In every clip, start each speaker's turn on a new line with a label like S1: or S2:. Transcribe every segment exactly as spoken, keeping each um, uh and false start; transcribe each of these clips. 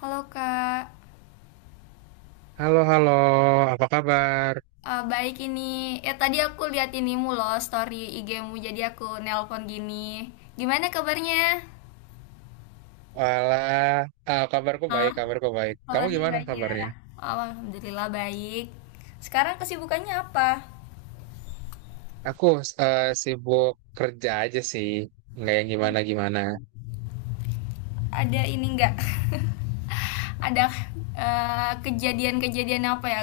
S1: Halo Kak,
S2: Halo, halo, apa kabar?
S1: Eh, baik ini. Ya tadi aku lihat inimu loh story I G-mu jadi aku nelpon gini. Gimana kabarnya?
S2: Walah, ah, kabarku baik,
S1: Hah?
S2: kabarku baik. Kamu
S1: Kabarnya
S2: gimana
S1: baik ya.
S2: kabarnya?
S1: Oh, Alhamdulillah baik. Sekarang kesibukannya apa?
S2: Aku eh, sibuk kerja aja sih, nggak yang gimana-gimana.
S1: Ada ini enggak? Ada eh, kejadian-kejadian apa ya?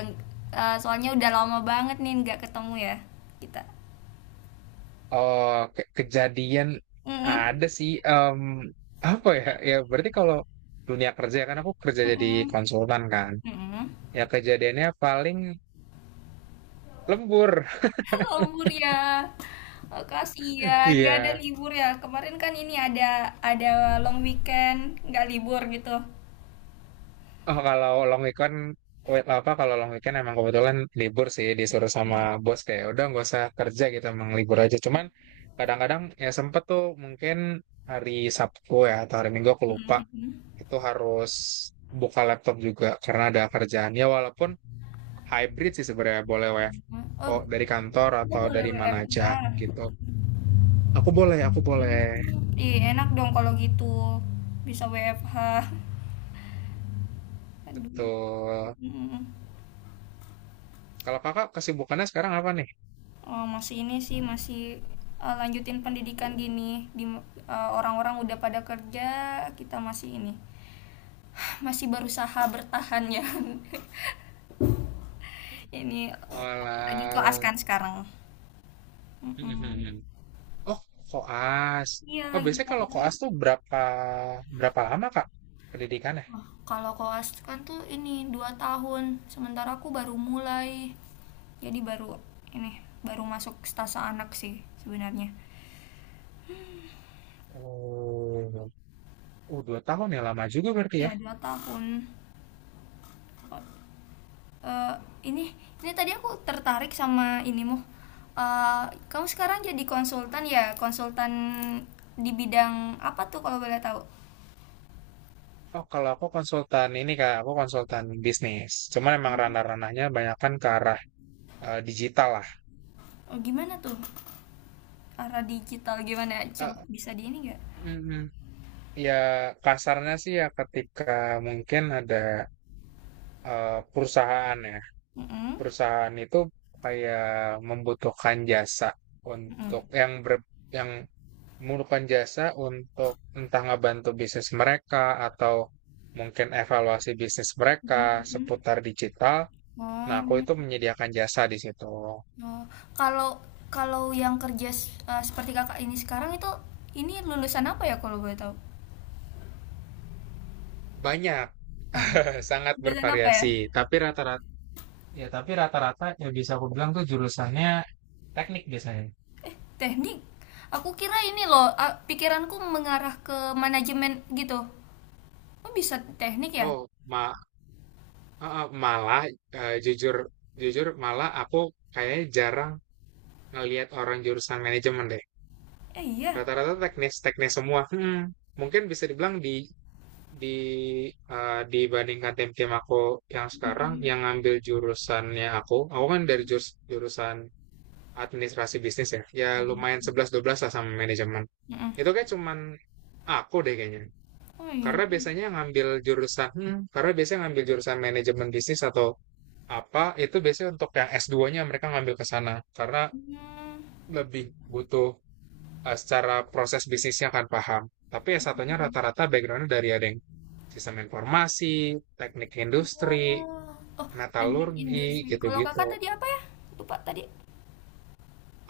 S1: Eh, soalnya udah lama banget nih nggak ketemu ya kita.
S2: Oh, ke- kejadian
S1: Mm-mm.
S2: ada sih, em, apa ya? Ya berarti kalau dunia kerja kan aku kerja jadi
S1: Mm-mm.
S2: konsultan kan.
S1: Mm-mm.
S2: Ya kejadiannya paling lembur.
S1: Lembur ya. Oh, kasihan, nggak ada
S2: Iya.
S1: libur ya. Kemarin kan ini ada ada long weekend, nggak libur gitu.
S2: Oh, kalau long weekend, wait, apa kalau long weekend emang kebetulan libur sih disuruh sama bos kayak "Ya udah nggak usah kerja gitu emang libur aja. Cuman kadang-kadang ya sempet tuh mungkin hari Sabtu ya atau hari Minggu aku lupa
S1: Mm.
S2: itu harus buka laptop juga karena ada kerjaan ya walaupun hybrid sih sebenarnya boleh W F O
S1: Oh,
S2: dari kantor
S1: oh,
S2: atau
S1: boleh
S2: dari mana aja
S1: W F H.
S2: gitu. Aku boleh, aku boleh.
S1: Mm. Ih, enak dong kalau gitu. Bisa W F H. Aduh.
S2: Betul.
S1: Mm.
S2: Kalau kakak kesibukannya sekarang apa nih?
S1: Oh, masih ini sih masih eh, lanjutin pendidikan gini di eh, orang-orang udah pada kerja, kita masih ini masih berusaha bertahan ya. Ini lagi koas
S2: Olah.
S1: kan sekarang. Mm-mm.
S2: Oh, koas.
S1: Iya
S2: Oh,
S1: lagi
S2: biasanya kalau
S1: koas.
S2: koas tuh berapa berapa lama, Kak, pendidikannya?
S1: Wah, kalau koas kan tuh ini dua tahun, sementara aku baru mulai. Jadi baru ini baru masuk stase anak sih sebenarnya.
S2: Oh, oh dua tahun ya lama juga berarti
S1: Ya
S2: ya.
S1: dua tahun. Eh ini ini tadi aku tertarik sama inimu. Eh Kamu sekarang jadi konsultan ya, konsultan di bidang apa tuh kalau boleh tahu?
S2: Oh, kalau aku konsultan ini Kak, aku konsultan bisnis. Cuman emang ranah-ranahnya banyakkan ke arah eh, digital lah.
S1: Oh, gimana tuh? Arah digital gimana?
S2: Eh,
S1: Coba bisa di ini nggak?
S2: mm, Ya kasarnya sih ya ketika mungkin ada eh, perusahaan ya.
S1: Mhm,
S2: Perusahaan itu kayak membutuhkan jasa
S1: mhm,
S2: untuk yang ber, yang memerlukan jasa untuk entah ngebantu bisnis mereka atau mungkin evaluasi bisnis
S1: mhm
S2: mereka
S1: mhm.
S2: seputar digital. Nah, aku
S1: Oh
S2: itu menyediakan jasa di situ.
S1: oh, kalau kalau yang kerja s eee, seperti Kakak ini sekarang itu, ini lulusan apa ya kalau boleh tahu?
S2: Banyak,
S1: Heeh,
S2: sangat
S1: lulusan apa ya?
S2: bervariasi. Tapi rata-rata ya tapi rata-rata ya bisa aku bilang tuh jurusannya teknik biasanya.
S1: Eh, Teknik? Aku kira ini loh, a pikiranku mengarah ke manajemen gitu. Oh bisa teknik ya?
S2: Oh, ma eh, eh, malah eh, jujur jujur malah aku kayaknya jarang ngelihat orang jurusan manajemen deh.
S1: Eh, iya?
S2: Rata-rata teknis teknis semua. Hmm, mungkin bisa dibilang di Di eee, dibandingkan tim-tim aku yang sekarang,
S1: Mhm
S2: yang ngambil jurusannya aku, aku kan dari jurus jurusan administrasi bisnis ya, ya lumayan sebelas dua belas lah sama manajemen.
S1: mhm, mhm.
S2: Itu kayak cuman aku deh kayaknya.
S1: Oh iya,
S2: Karena biasanya ngambil jurusan hmm, karena biasanya ngambil jurusan manajemen bisnis atau apa, itu biasanya untuk yang s dua nya mereka ngambil ke sana. Karena
S1: mmm,
S2: lebih butuh eh, secara proses bisnisnya akan paham. Tapi S satu nya
S1: mhm.
S2: rata-rata background-nya dari ada yang sistem informasi, teknik industri,
S1: Oh, oh teknik
S2: metalurgi,
S1: industri. Kalau
S2: gitu-gitu.
S1: Kakak tadi apa ya? Lupa tadi.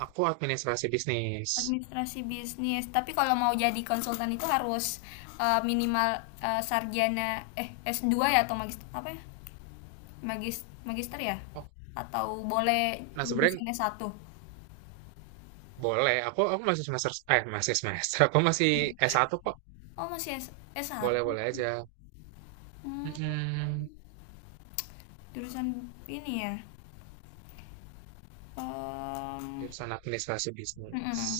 S2: Aku administrasi bisnis.
S1: Administrasi bisnis tapi kalau mau jadi konsultan itu harus eh, minimal eh, sarjana eh s dua ya atau magister apa ya magis magister ya
S2: Oh,
S1: atau boleh
S2: nah sebenarnya
S1: lulusan S satu
S2: boleh. Aku aku masih semester eh masih semester. Aku masih S satu kok.
S1: oh masih S
S2: Boleh-boleh
S1: S1.
S2: aja.
S1: Hmm,
S2: Mm-mm.
S1: jurusan ini ya. Em,
S2: Jurusan administrasi bisnis.
S1: mm-mm.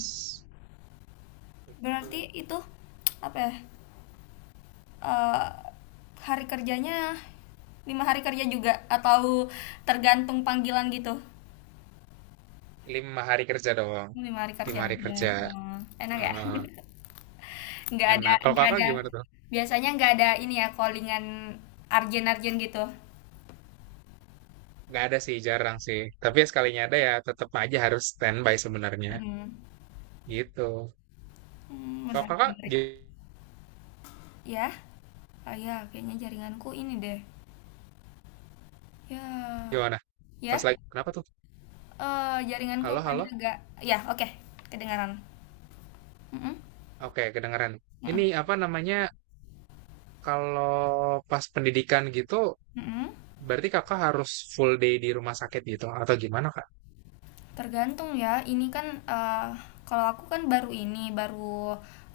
S2: Itu
S1: Berarti itu apa ya. Eh, Hari kerjanya lima hari kerja juga atau tergantung panggilan gitu.
S2: lima hari kerja doang.
S1: Lima hari kerja
S2: Lima hari
S1: aja.
S2: kerja.
S1: Oh, enak ya?
S2: Eh,
S1: Nggak ada,
S2: enak. Kalau
S1: nggak
S2: kakak
S1: ada.
S2: gimana tuh?
S1: Biasanya nggak ada ini ya, callingan arjen-arjen gitu.
S2: Nggak ada sih, jarang sih. Tapi ya sekalinya ada ya tetap aja harus standby sebenarnya.
S1: Mm.
S2: Gitu.
S1: Hmm,
S2: Kalau
S1: menarik,
S2: kakak
S1: menarik.
S2: gi-
S1: Ya, oh ya, kayaknya jaringanku ini deh. Ya,
S2: gimana? Pas
S1: ya,
S2: lagi, kenapa tuh?
S1: eh jaringanku
S2: Halo,
S1: tadi
S2: halo?
S1: agak, ya, oke, kedengaran. Mm-mm,
S2: Oke, kedengeran. Ini
S1: mm-mm,
S2: apa namanya, kalau pas pendidikan gitu,
S1: mm-mm.
S2: berarti kakak harus full day di rumah sakit gitu? Atau gimana, Kak?
S1: Tergantung ya. Ini kan eh, kalau aku kan baru ini, baru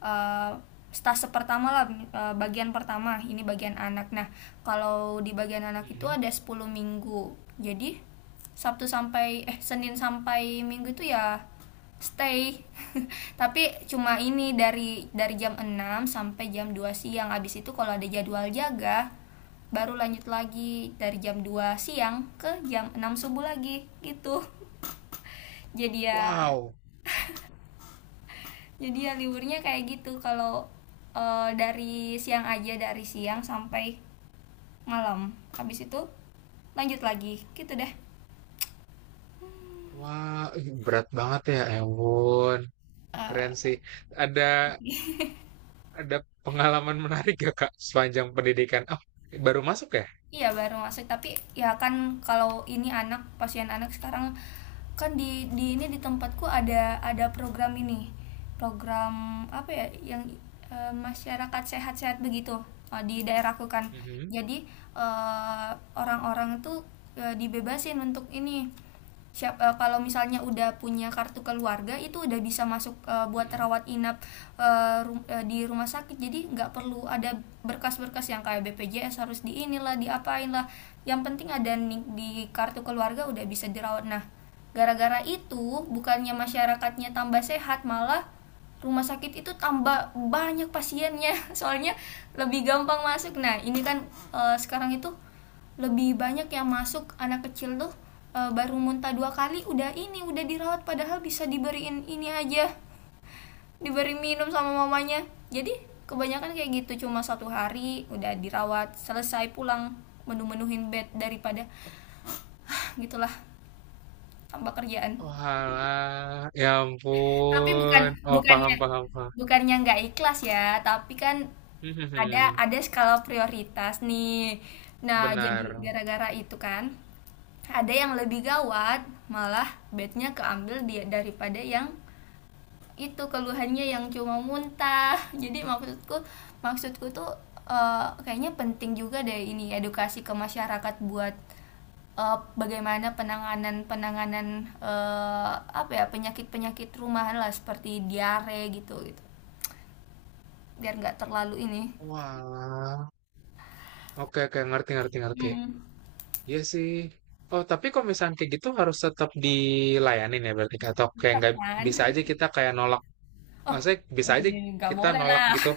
S1: eh, stase pertama lah eh, bagian pertama. Ini bagian anak. Nah, kalau di bagian anak itu
S2: Mm-mm.
S1: ada sepuluh minggu. Jadi Sabtu sampai eh Senin sampai Minggu itu ya stay. Tapi cuma ini dari dari jam enam sampai jam dua siang. Abis itu kalau ada jadwal jaga baru lanjut lagi dari jam dua siang ke jam enam subuh lagi gitu. Jadi ya,
S2: Wow.
S1: jadi ya liburnya kayak gitu kalau eh, dari siang aja dari siang sampai malam. Habis itu lanjut lagi, gitu deh.
S2: Wah, ih, berat banget ya, Ewon. Keren sih. Ada ada pengalaman menarik gak, Kak, sepanjang pendidikan? Oh, baru masuk ya?
S1: Iya baru masuk tapi ya kan kalau ini anak pasien anak sekarang kan di di ini di tempatku ada ada program ini program apa ya yang eh, masyarakat sehat-sehat begitu eh, di daerahku kan
S2: Mhm.
S1: jadi eh, orang-orang tuh eh, dibebasin untuk ini siap eh, kalau misalnya udah punya kartu keluarga itu udah bisa masuk eh, buat
S2: Mhm.
S1: rawat inap eh, ru- eh, di rumah sakit jadi nggak perlu ada berkas-berkas yang kayak B P J S harus di inilah diapain lah yang penting ada nih di kartu keluarga udah bisa dirawat. Nah, gara-gara itu bukannya masyarakatnya tambah sehat malah rumah sakit itu tambah banyak pasiennya soalnya lebih gampang masuk. Nah ini kan eh, sekarang itu lebih banyak yang masuk anak kecil tuh eh, baru muntah dua kali udah ini udah dirawat padahal bisa diberiin ini aja diberi minum sama mamanya. Jadi kebanyakan kayak gitu cuma satu hari udah dirawat selesai pulang, menu-menuhin bed daripada ah, gitulah, tambah kerjaan.
S2: Oalah, ya
S1: Tapi bukan
S2: ampun. Oh, paham,
S1: bukannya
S2: paham, paham.
S1: bukannya nggak ikhlas ya, tapi kan
S2: Hmm, hmm,
S1: ada
S2: hmm.
S1: ada skala prioritas nih. Nah,
S2: benar.
S1: jadi gara-gara itu kan ada yang lebih gawat, malah bednya keambil dia daripada yang itu keluhannya yang cuma muntah. Jadi maksudku maksudku tuh eh, kayaknya penting juga deh ini edukasi ke masyarakat buat eh, bagaimana penanganan penanganan eh, apa ya penyakit penyakit rumahan lah seperti diare gitu gitu biar nggak terlalu ini.
S2: Walah. Oke, oke, ngerti, ngerti, ngerti.
S1: Hmm,
S2: Iya sih. Oh, tapi kalau misalnya kayak gitu harus tetap dilayanin ya berarti Kak? atau kayak
S1: cocok
S2: nggak
S1: kan.
S2: bisa aja kita kayak nolak.
S1: Oh,
S2: Maksudnya
S1: oh,
S2: bisa aja
S1: ini nggak
S2: kita
S1: boleh
S2: nolak
S1: lah.
S2: gitu.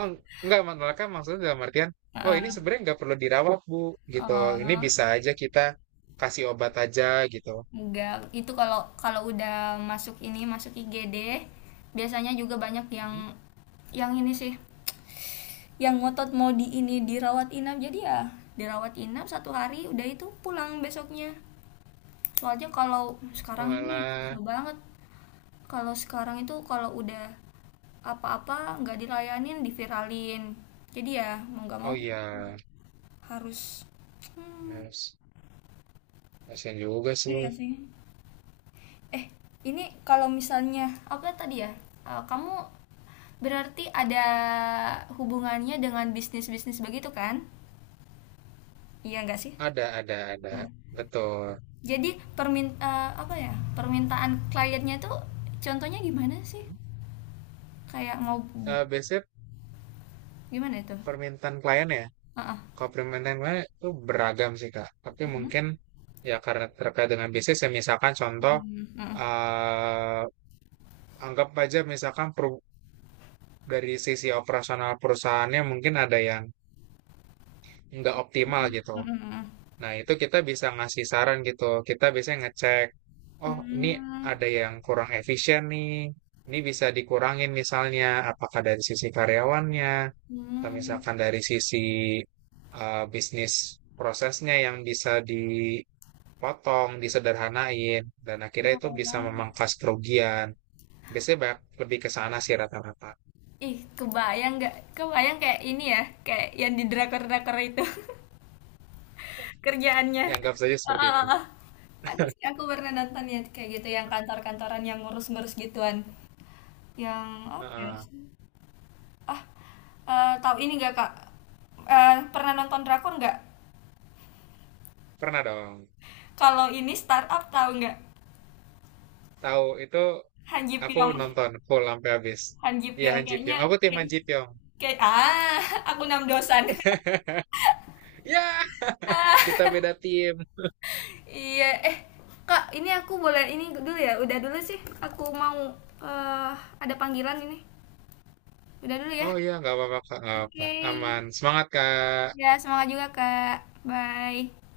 S2: Oh, enggak, nolaknya maksudnya dalam artian, oh ini
S1: Heeh.
S2: sebenarnya nggak perlu dirawat, Bu, gitu. Ini
S1: Oh,
S2: bisa aja kita kasih obat aja gitu.
S1: enggak, itu kalau kalau udah masuk ini masuk I G D biasanya juga banyak yang
S2: Mhm.
S1: yang ini sih yang ngotot mau di ini dirawat inap. Jadi ya dirawat inap satu hari udah itu pulang besoknya. Soalnya kalau sekarang ini ya
S2: Walah.
S1: susah banget kalau sekarang itu kalau udah apa-apa nggak dilayanin diviralin jadi ya mau nggak
S2: Oh
S1: mau
S2: iya.
S1: harus. Hmm,
S2: Yes. Kasihan juga sih.
S1: iya sih. Eh ini Kalau misalnya apa tadi ya. Eh, kamu berarti ada hubungannya dengan bisnis bisnis begitu kan, iya nggak sih?
S2: Ada, ada, ada.
S1: Nah,
S2: Betul.
S1: jadi permin eh, apa ya, permintaan kliennya tuh contohnya gimana sih,
S2: Mhm.
S1: kayak mau
S2: Eh biasanya
S1: gimana itu?
S2: permintaan klien ya.
S1: Heeh.
S2: Kalau permintaan klien itu beragam sih, Kak. Tapi
S1: Mm,
S2: mungkin ya karena terkait dengan bisnis ya misalkan contoh
S1: mm, mm,
S2: eh anggap aja misalkan per dari sisi operasional perusahaannya mungkin ada yang nggak optimal gitu.
S1: mm,
S2: Nah, itu kita bisa ngasih saran gitu. Kita biasanya ngecek,
S1: mm,
S2: oh ini ada
S1: mm,
S2: yang kurang efisien nih. Ini bisa dikurangin misalnya, apakah dari sisi karyawannya, atau
S1: mm.
S2: misalkan dari sisi eh, bisnis prosesnya yang bisa dipotong, disederhanain, dan akhirnya itu bisa memangkas kerugian. Biasanya banyak lebih ke sana sih rata-rata.
S1: Ih, kebayang nggak? Kebayang kayak ini ya, kayak yang di drakor-drakor itu. Kerjaannya.
S2: Dianggap saja
S1: Ah,
S2: seperti
S1: ah,
S2: itu.
S1: ah, ah. Ada sih aku pernah nonton ya kayak gitu yang kantor-kantoran yang ngurus-ngurus gituan. Yang apa ya?
S2: Heeh.
S1: Sih? Ah, eh, tahu ini nggak Kak? Eh, pernah nonton drakor nggak?
S2: Pernah dong.
S1: Kalau ini startup tahu nggak?
S2: Tahu itu.
S1: Han Ji
S2: Aku
S1: Pyong.
S2: nonton full sampai habis.
S1: Han Ji
S2: Iya
S1: Pyong
S2: Han Ji
S1: kayaknya
S2: Pyong. Aku tim
S1: kayak
S2: Han Ji Pyong.
S1: kayak ah, aku enam dosan.
S2: Ya, kita beda tim.
S1: Iya, eh Kak, ini aku boleh ini dulu ya. Udah dulu sih. Aku mau eh ada panggilan ini. Udah dulu ya.
S2: Oh iya, nggak apa-apa kak, nggak apa-apa.
S1: Oke.
S2: Aman. Semangat kak.
S1: Ya, semangat juga, Kak. Bye.